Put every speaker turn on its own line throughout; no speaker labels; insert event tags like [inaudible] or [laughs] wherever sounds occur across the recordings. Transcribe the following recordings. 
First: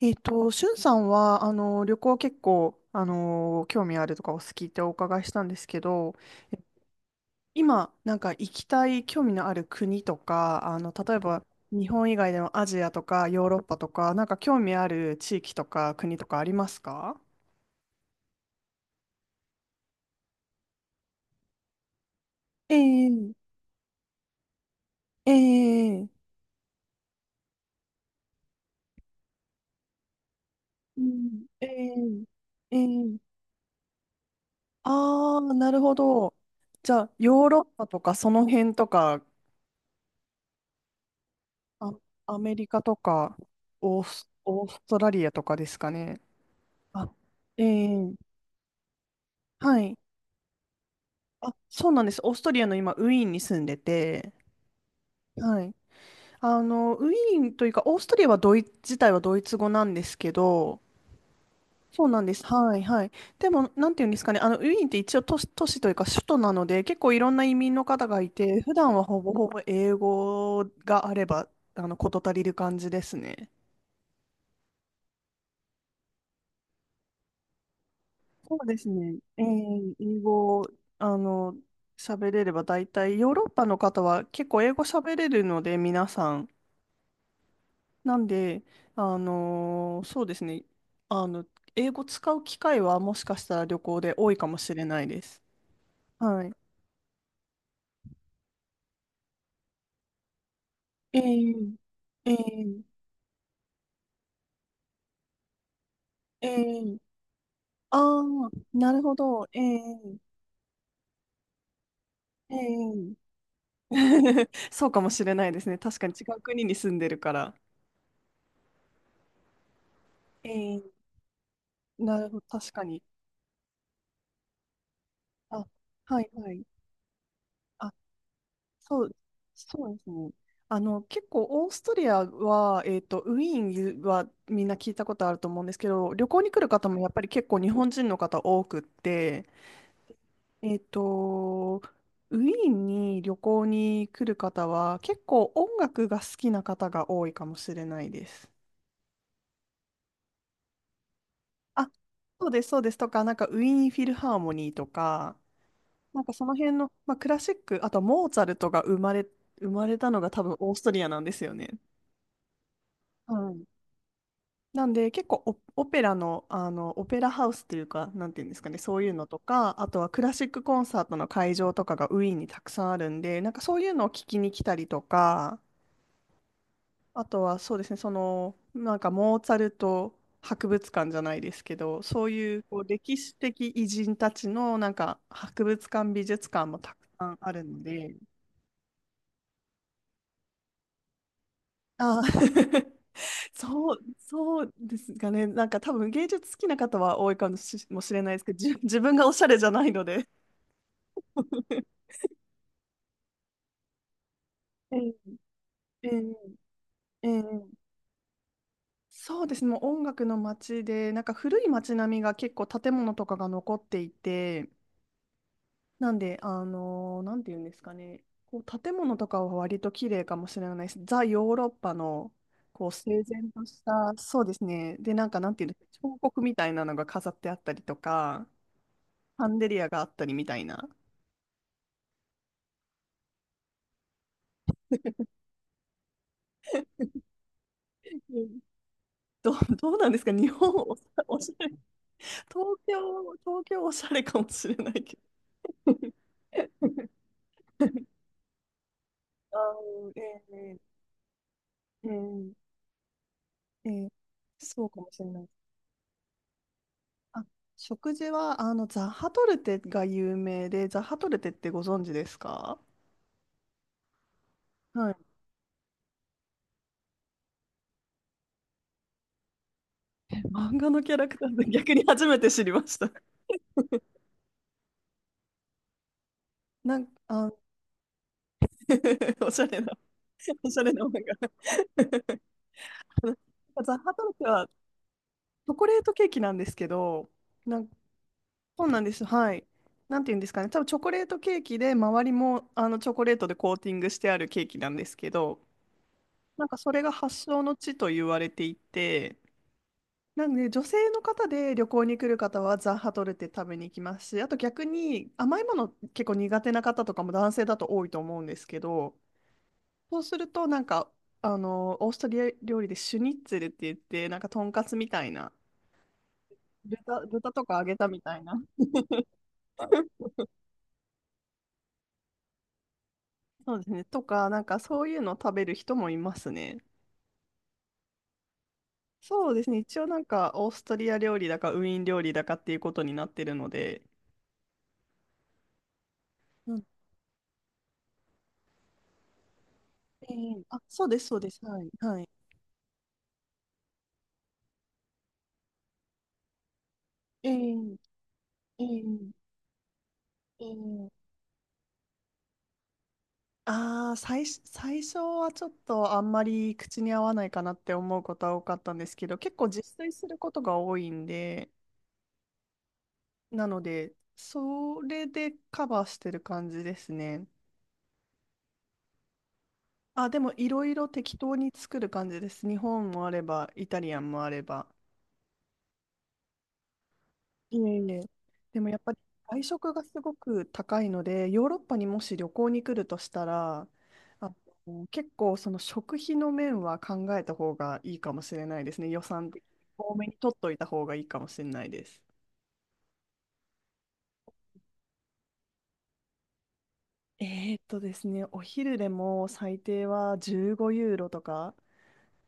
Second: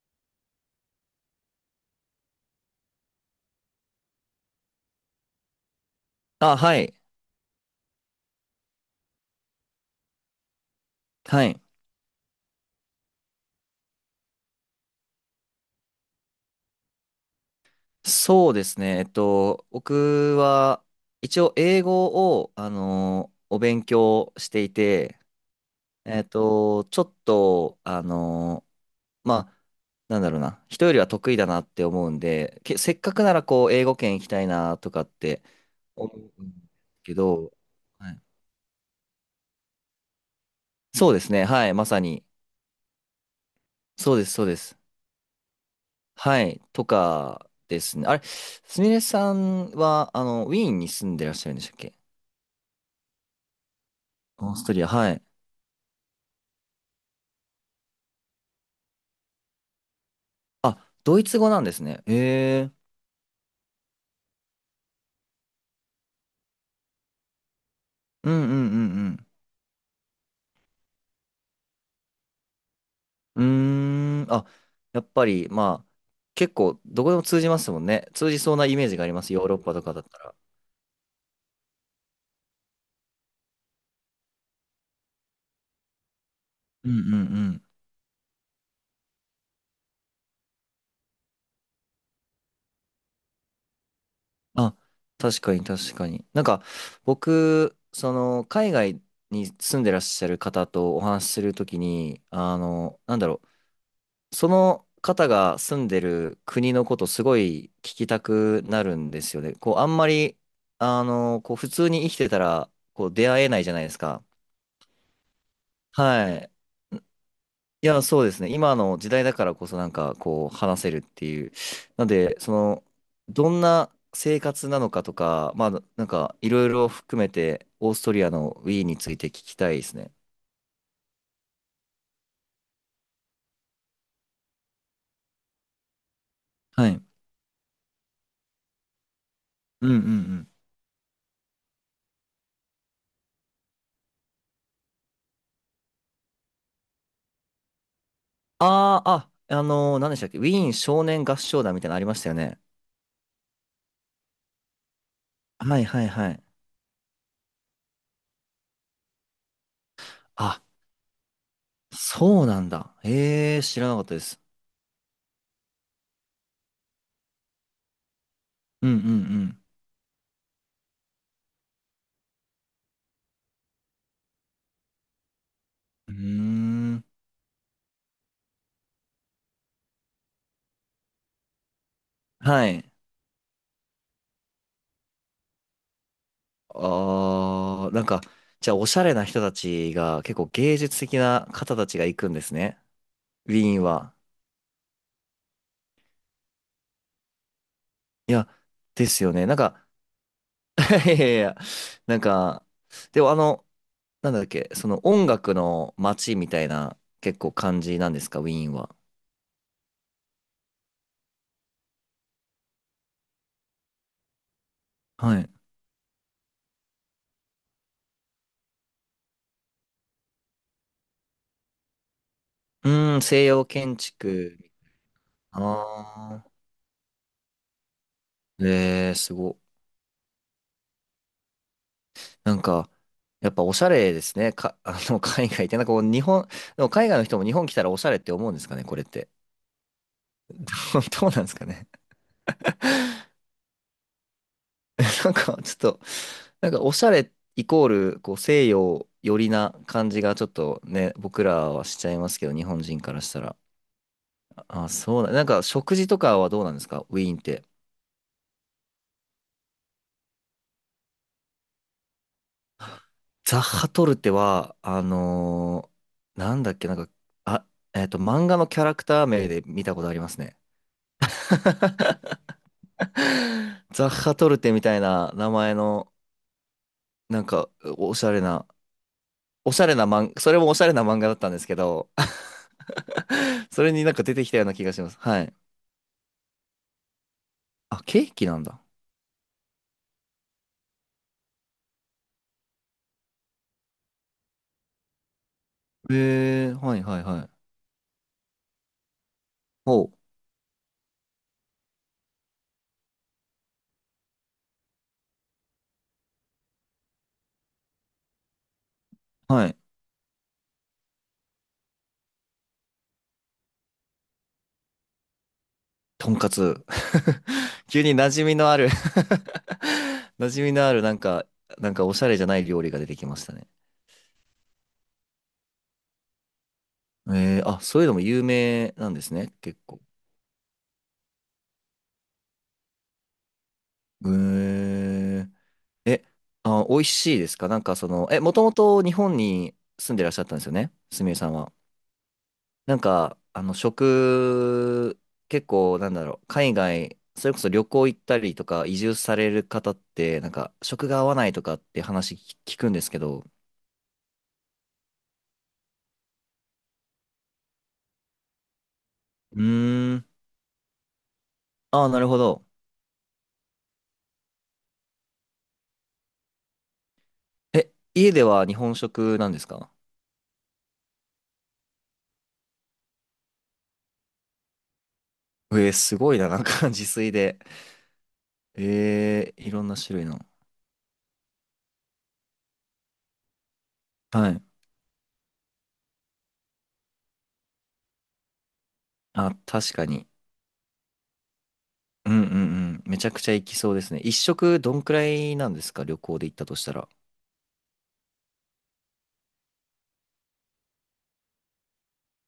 しゅんさんは、旅行結構、興味あるとかお好きってお伺いしたんですけど、
あ、
え
はい。
今、なんか行きたい興味のある国とか、例えば
はい。
日本以外でもアジアとかヨーロッパとか、なんか興味ある地域とか国とかありますか？
そうですね。僕は、一応、英語を、
ええ
お勉強していて、
え
え
え
っと、ちょっと、あの、まあ、なんだろうな、人よりは得意だ
う
な
ん
って思うん
ええ
で、せっか
え
くな
え
ら、こう、英語圏行きたいなとかっ
ああ
て
ー、なるほ
思
ど。
うん
じゃあ、
け
ヨー
ど、
ロッパと
は
か
い、
その辺とか、
そうですね。はい。ま
あ、
さに。
アメリカとか、
そうです、そうで
オー
す。
ストラリアとかですかね。
はい。と
あ、
か
え
ですね。
え、
あれ、すみれさん
はい。
は、ウィーンに住んでらっしゃ
あ、
るんでしたっ
そう
け？
なんです。オーストリアの今、ウィーンに住んでて、
オーストリア、はい。
はい。ウィーンというか、オーストリアはドイツ、自体はドイツ語なんですけど、
あ、ドイツ語なんですね。
そうなんです。
ええ、
はい、はい。でも、なんていうんですかね、ウィーンって一応都市というか首都なので、結構いろんな移民の方がい
うんう
て、普段
ん
は
う
ほ
ん
ぼほぼ英語があれば、事足りる感じです
う
ね。
ん。うーん、あ、やっぱり、まあ、結構、どこでも通じますもんね。通じそ
そ
う
う
な
で
イメ
す
ージがあり
ね。
ます。ヨーロッパとかだった
英
ら。
語、あの、喋れれば大体、ヨーロッパの方は結構英語喋れるので、皆さん。
うん。
なんで、そうですね。あの、英語使う機会はもしかしたら旅行で多いかもし
あ、
れないで
確
す。
かに確かに。なん
はい。
か、僕、その、海外に住んでらっしゃる方とお
え
話しすると
ー、
きに、
えー、
その方が住んでる
え
国のこ
ー、
とすごい聞
あ
きた
あ、
くな
な
る
る
ん
ほ
ですよ
ど。
ね。
え
こう、あんま
ー、
り、あの、こう、普通に生きてた
え
ら、こう、
ー。
出会えないじゃないですか。
[laughs] そうかもしれないですね。確かに違
は
う
い。
国に住んでるから。
いや、そうですね。今の時代だからこそなんか、
え
こう、
ー、
話せるっていう。なん
なる
で、
ほど、
そ
確か
の、
に。
どんな生活なのかとか、
あ、
まあ、なん
はい
か、い
は
ろ
い。
いろ含めて、オーストリアのウィーンに
そ
つ
う、
いて聞きたいで
そう
す
です
ね。
ね。結構オーストリアは、ウィーンはみんな聞いたことあると思うんですけど、旅行に来る方
はい。
も
う
やっぱり結構日本人の方多くって、
んうんうん。
えっと、ウィーンに旅行に来る方は結構音楽が好きな方が多いかもしれないです。
ああ、あ、何でしたっけ、ウィーン少年合唱団みたい
あ、
なのありましたよ
そう
ね。
です、そうです。とか、なんかウィーンフィルハーモニーとか、
はいはい
なん
は
か
い。
その辺の、まあ、クラシック、あとモーツァルトが生まれ、生まれたのが多分
あ、
オーストリアなんですよね。
そうなんだ。
は
ええ、
い。
知らなかったです。
なんで結構オ、オペラの、あのオペラハウスっていうか、なんていうんですかね、
うんう
そういうのと
ん
か、あとはクラシックコンサートの会場とかがウィーンにたくさんあるんで、なんかそういうのを聞きに来たりとか、
うん。うーん。
あとはそうですね、なんかモーツァルト博物館じゃないですけど、そういう
は
こう
い。
歴史的偉人たちのなんか博物館、美術館もたくさんあるの
あー、なん
で、
か、じゃあ、おしゃれな人たちが、結構芸術的な方たちが行
あ
くんですね。
ー。 [laughs]
ウィーン
そう、
は。
そうですかね。なんか多分芸術好きな方は多いかもし、もしれな
い
いです
や、
けど、[laughs] 自
で
分
す
が
よ
おし
ね。
ゃ
なん
れじゃな
か、
いので。
[laughs] いやいやいや、なんか、でもあの、なんだっけ、そ
え
の
え、
音楽の
ええ、
街みたいな、結構
え
感
え、
じなんですか、ウィーンは？
そうですね。もう音楽の街で、なんか古い街並みが結構建物とかが残っていて、
はい。
なんで、なんていうんですかね。こう建物とかは割と綺麗かもしれないです。ザ・ヨーロッパの、こ
う
う
ー
整
ん、西
然と
洋
し
建
た、そうで
築。
すね。で、なんかなんていうんですか、彫刻
あ
みたいなのが飾ってあったりとか、
ー。えー、す
シャ
ご
ンデ
い。
リアがあったりみたいな。
なんか、やっぱおしゃれですね。か、[laughs] 海外って。なんかこう、日本、でも海外の人も日本来たらおしゃれっ
[laughs]
て
う
思うん
ん。
ですかね、これって？
どうなんですか日本
[laughs] どうな
お
んで
し
す
ゃ
か
れ、
ね。
東京おしゃれかもしれないけど。
[laughs] なんか、ちょっと、なんかおしゃれイコール、
[laughs]
こう、西洋寄り
あ
な感
ー、
じがちょっ
えー、
とね、僕らはしちゃ
え
いますけど、日本人からしたら。
ー、えー、そ
あ、
うかもし
そ
れ
うだ。
な
なん
い。
か、食事とかはどうなんですか、ウィーンっ
あ、
て？
食事は、ザハトルテが有名で、ザハトルテってご存知ですか？
ザッハトルテは、
はい。
なんだっけ、なんか、あ、漫画のキャラクター名で見たことあります
[laughs]
ね。
漫画のキャラクターで逆に初めて知りました。
[laughs] ザッハトルテみたいな名前の、
なんか、
なん
あ、
か、おしゃれな、
[laughs] おしゃ
お
れ
しゃ
な、
れな漫画、それも
お
お
し
し
ゃ
ゃ
れ
れな
な漫
漫画だったんですけど、
画。[laughs]
[laughs] それ
ザ
にな
ハ
ん
ト
か
ル
出
テ
てきたよ
は
うな気がします。はい。
チョコレートケーキなんですけど、なんか、
あ、ケーキなんだ。
そうなんです。はい。なんて言うんですかね。多分チョコレートケーキで、周りもあのチョコレートでコーティングしてあるケーキなんですけど、な
へ
ん
え、
かそ
は
れ
い
が
はい
発
はい。
祥の地と言われていて、
おう、
なので女性の方で旅行に来る方はザ・ハトルテ食べに行きますし、あと逆に甘いもの結構苦手な方とかも男性だと多いと思うんですけど、
はい。
そうするとなんか、オーストリア料理でシュニッツェルって言って、なんかとんかつみたいな、
とんかつ。
豚とか揚
[laughs]
げ
急
た
に
み
馴
たい
染み
な、
のある [laughs] 馴染みのある、なんか、なんかおしゃれじゃない料理が出てきましたね。
そうですね。とか、なんかそういうのを食べる人もいますね。
えー、あ、そういうのも有名なんです
そ
ね、
うですね。
結
一
構。
応なんかオーストリア料理だかウィーン料理だかっていうことになってるので。
へえ、え、
うん。
あ、美味しいですかなんかその、え、もともと日本に住んでら
え
っしゃったん
え、
ですよ
あ、
ね、
そうで
す
す、
みれ
そう
さ
で
ん
す。
は？
はい。はい。
なんか、あの、食、結構、なんだろう、海外、それこそ旅
え
行
え
行ったりとか、移住
え
され
え
る方って、なんか、食
え
が合
え、
わないとかって話聞くんですけど。
ああ、最初はちょっとあんまり口に合わないかなって思うことは多かったんですけど、結
う
構自炊
ー
す
ん。
ることが多いんで、
ああ、なるほど。
なので、それでカバーしてる感じですね。
え、家では日本食なんですか？
あ、でもいろいろ適当に作る感じです。日本もあれば、イタリアンもあれば。
えー、すごいな、なんか [laughs] 自炊で。
いえいえ。でもやっぱり
えー、
外
いろん
食
な
が
種
す
類
ご
の。
く高いので、ヨーロッパにもし旅行に来るとしたら、
は
あ
い。
結構その食費の面は考えた方がいいかもしれないですね。予算
あ、
的に
確か
多め
に。
に取っといた方がいいかもしれないです。
うんうんうん。めちゃくちゃ行きそうですね。一食どんくらいなんですか旅行で行ったとしたら？
ですね、お昼でも最低は15ユーロとか、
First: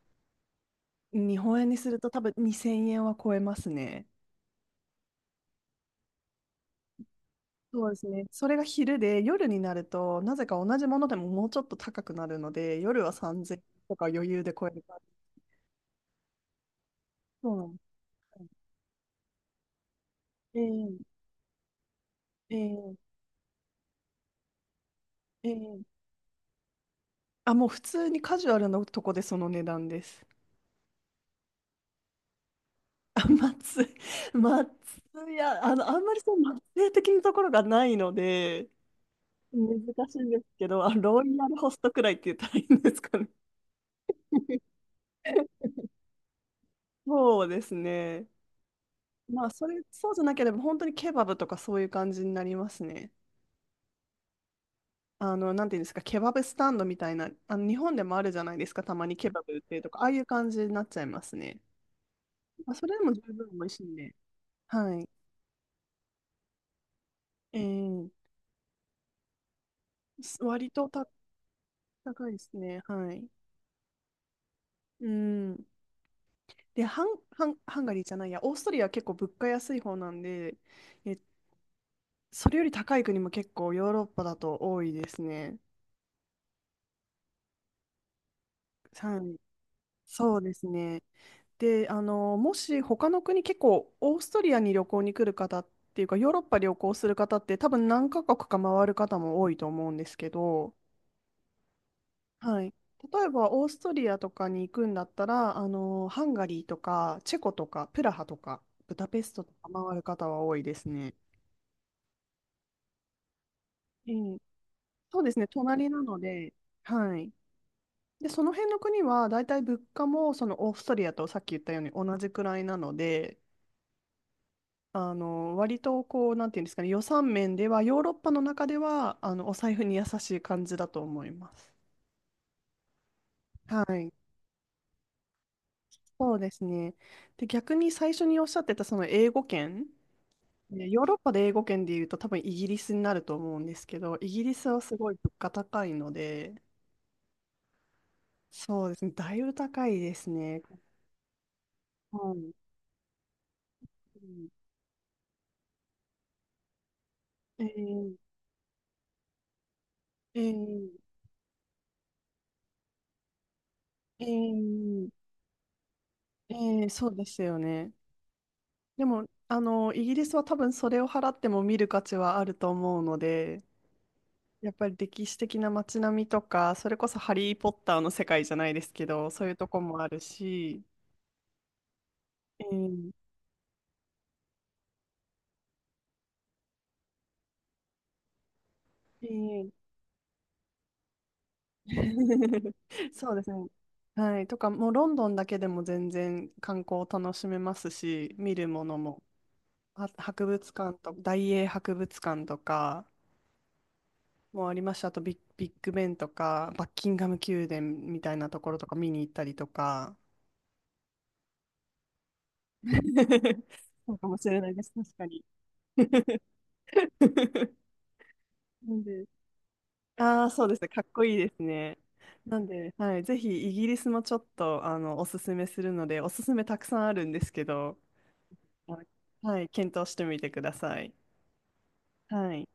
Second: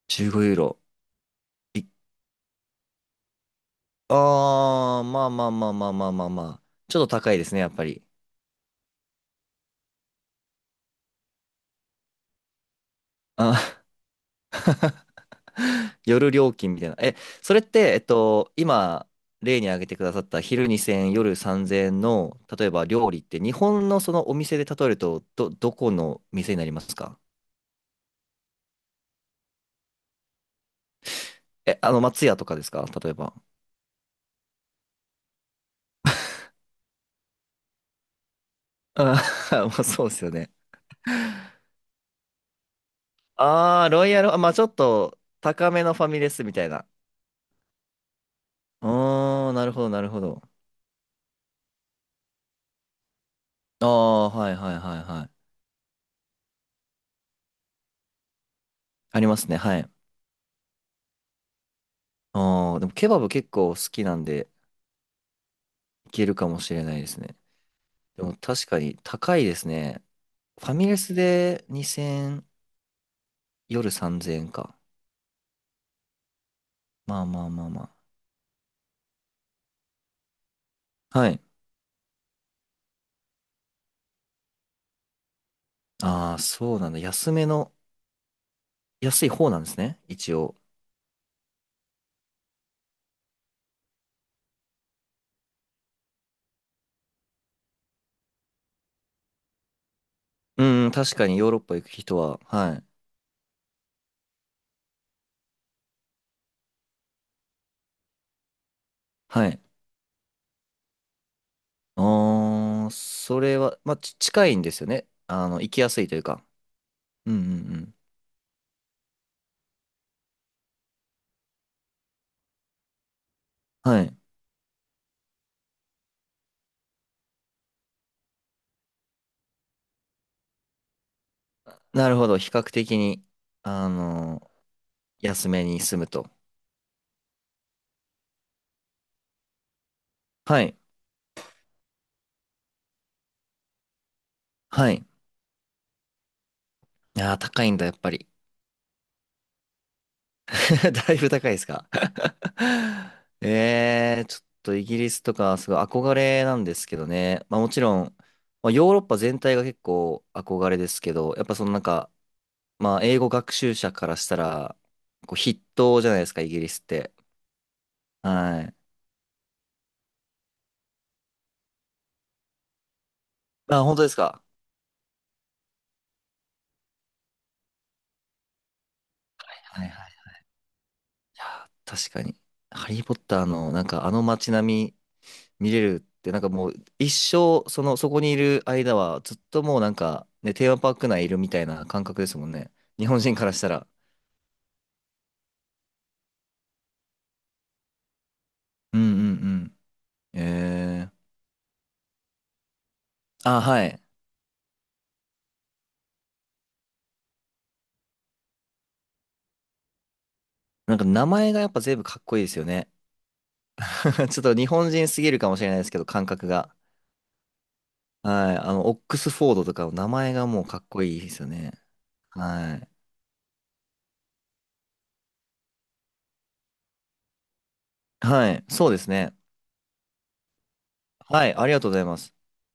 15ユーロ。
日本円に
い、
すると多分2000円は超えますね。
あー、まあまあまあまあまあまあまあ。ちょっと高いですね、やっぱ
そうで
り。
すね。それが昼で、夜になると、なぜか同じものでももうちょっと高くなるので、夜は
あ、
3000とか余裕で超える感じ。
[laughs] 夜料金みたいな。え、
そ
そ
う
れっ
なんで
て、
す。
今、例に挙げてくださった
え
昼2000、
え
夜3000の、例えば料
え
理って、日本のそのお店で例えると、
え
ど、ど
え
こ
え、
の店になりますか？
あ、もう普通にカジュアルなとこでその値段です。
え、あの、松屋とかですか例え
あ、
ば？
松、松屋、あんまりその松屋的なところがないので、
あー [laughs]、まあそう
難
で
しい
す
ん
よ
です
ね。
けど、あ、ロイヤルホストくらいって言ったらいいんですかね。
ああ、ロイヤル、あ、まあちょっ
[laughs]
と高めのファミレスみたいな。
そうですね。ま
あ
あ、
あ、なるほど、なる
そうじ
ほ
ゃな
ど。
ければ、本当にケバブとかそういう感じになりますね。
ああ、はいはいはいはい。
なんていうんですか、ケバブスタンドみたいな、日本でもあるじゃないですか、たまに
あり
ケ
ま
バ
す
ブ
ね、
売って
は
ると
い。
か、ああいう感じになっちゃいますね。まあ、
ああ、
そ
でも
れで
ケ
も
バ
十
ブ結
分美味
構好
しいん
き
で。
なんで、
はい。
いけるかもしれないですね。
えー、
でも確かに高いですね。フ
割
ァミ
と
レ
た
スで
高いで
2000、
すね。はい。
夜3000円か。
うん。で、
まあまあまあ
ハンガ
ま
リーじゃないや、オーストリアは結構物価安い方なんで、え、
あ。はい。
それより高い国も結構ヨーロッパだと多いですね。
ああ、そうなんだ。安めの、
は
安い
い。
方なんですね、一
そうで
応。
すね。で、もし他の国、結構オーストリアに旅行に来る方っていうか、ヨーロッパ旅行する方って多分何カ国か回る方も多いと思うんですけど、
うん、確かにヨーロッパ行く人は、
はい。
はい。
例えばオーストリアとかに行くんだったら、ハンガリーとか、チェコとか、プラハとか、ブダペスト
は
と
い。
か回る方は多いですね。
ああ、それは、まあ、
え
ち
え、
近いんですよね。
そうですね、
あの、行き
隣
やす
な
いと
の
いうか。
で、はい。
うん。
で、その辺の国は大体物価もそのオーストリアとさっき言ったように同じくらいなので、
はい。
割とこう、なんていうんですかね、予算面では、ヨーロッパの中ではお財布に優しい感じだと思います。
なるほど。比較的に、
は
あ
い、
の、安めに住むと。
そうですね。で、逆に最初におっしゃってたその英語圏、
はい。
ね、ヨーロッパで英語圏で言うと、多分イギリスになると思うんですけど、イギリスは
は
す
い。
ごい物価高いので、
ああ、高いんだ、やっぱり。
そうですね、だいぶ高いですね。
[laughs] だいぶ高いですか？
はい。
[laughs] え、
う
えー、ちょっ
ん。
とイギリスとか、すごい憧れなんですけどね。まあ、
え
もちろ
ー、
ん、まあ、ヨーロッパ全体が結構
えー、
憧れですけど、やっぱそのなんか、まあ、英語学習者から
え
したら、
ー、
こう筆頭じゃないですか、イギリスっ
そ
て。
うですよね。
はい。
でも、イギリスは多分それを払っても見る価値はあると思うので、
あ、本当ですか？
やっぱり歴史的な街並みとか、それこそハリー・ポッターの世界じゃないですけど、そういうとこ
はい
も
は
あ
い。
るし、
いや、確かに。
え
ハリー・
ー。
ポッターの、なんかあの街並み見れるって、なんかもう一生、その、そこにいる間は、
え
ずっともう
ー。
なんか、ね、テーマパーク内いるみたいな感覚ですもんね。
[laughs]
日本
そ
人
うで
か
す
らし
ね。
たら。
はい。とか、もうロンドンだけでも全然観光を楽しめますし、見るもの
うん
も、
うんうん。
博物館
えー。
と、大英博物館とか
あ、はい。
もありました。あとビッグベンとか、バッキンガム宮殿みたいなところとか見に行ったりとか、
なんか名前がやっぱ全部かっこいいですよね。
[laughs] そうか
[laughs]
も
ちょっ
し
と
れ
日
ないで
本
す、
人
確
す
か
ぎる
に。
かもしれないですけど、感覚が。
[laughs]
はい。あの、
な
オッ
ん
ク
で、
スフォードとかの名前
あ
が
あ、
も
そ
う
うで
か
す
っ
ね、か
こ
っ
いい
こ
で
いい
すよ
です
ね。
ね。なん
はい。
で、はい、ぜひイギリスもちょっとあのおすすめするので、おすすめたくさんあるんですけど、
はい。そう
あ
で
の
すね。
はい、検討してみてください。
はい。ありがとうございます。
はい。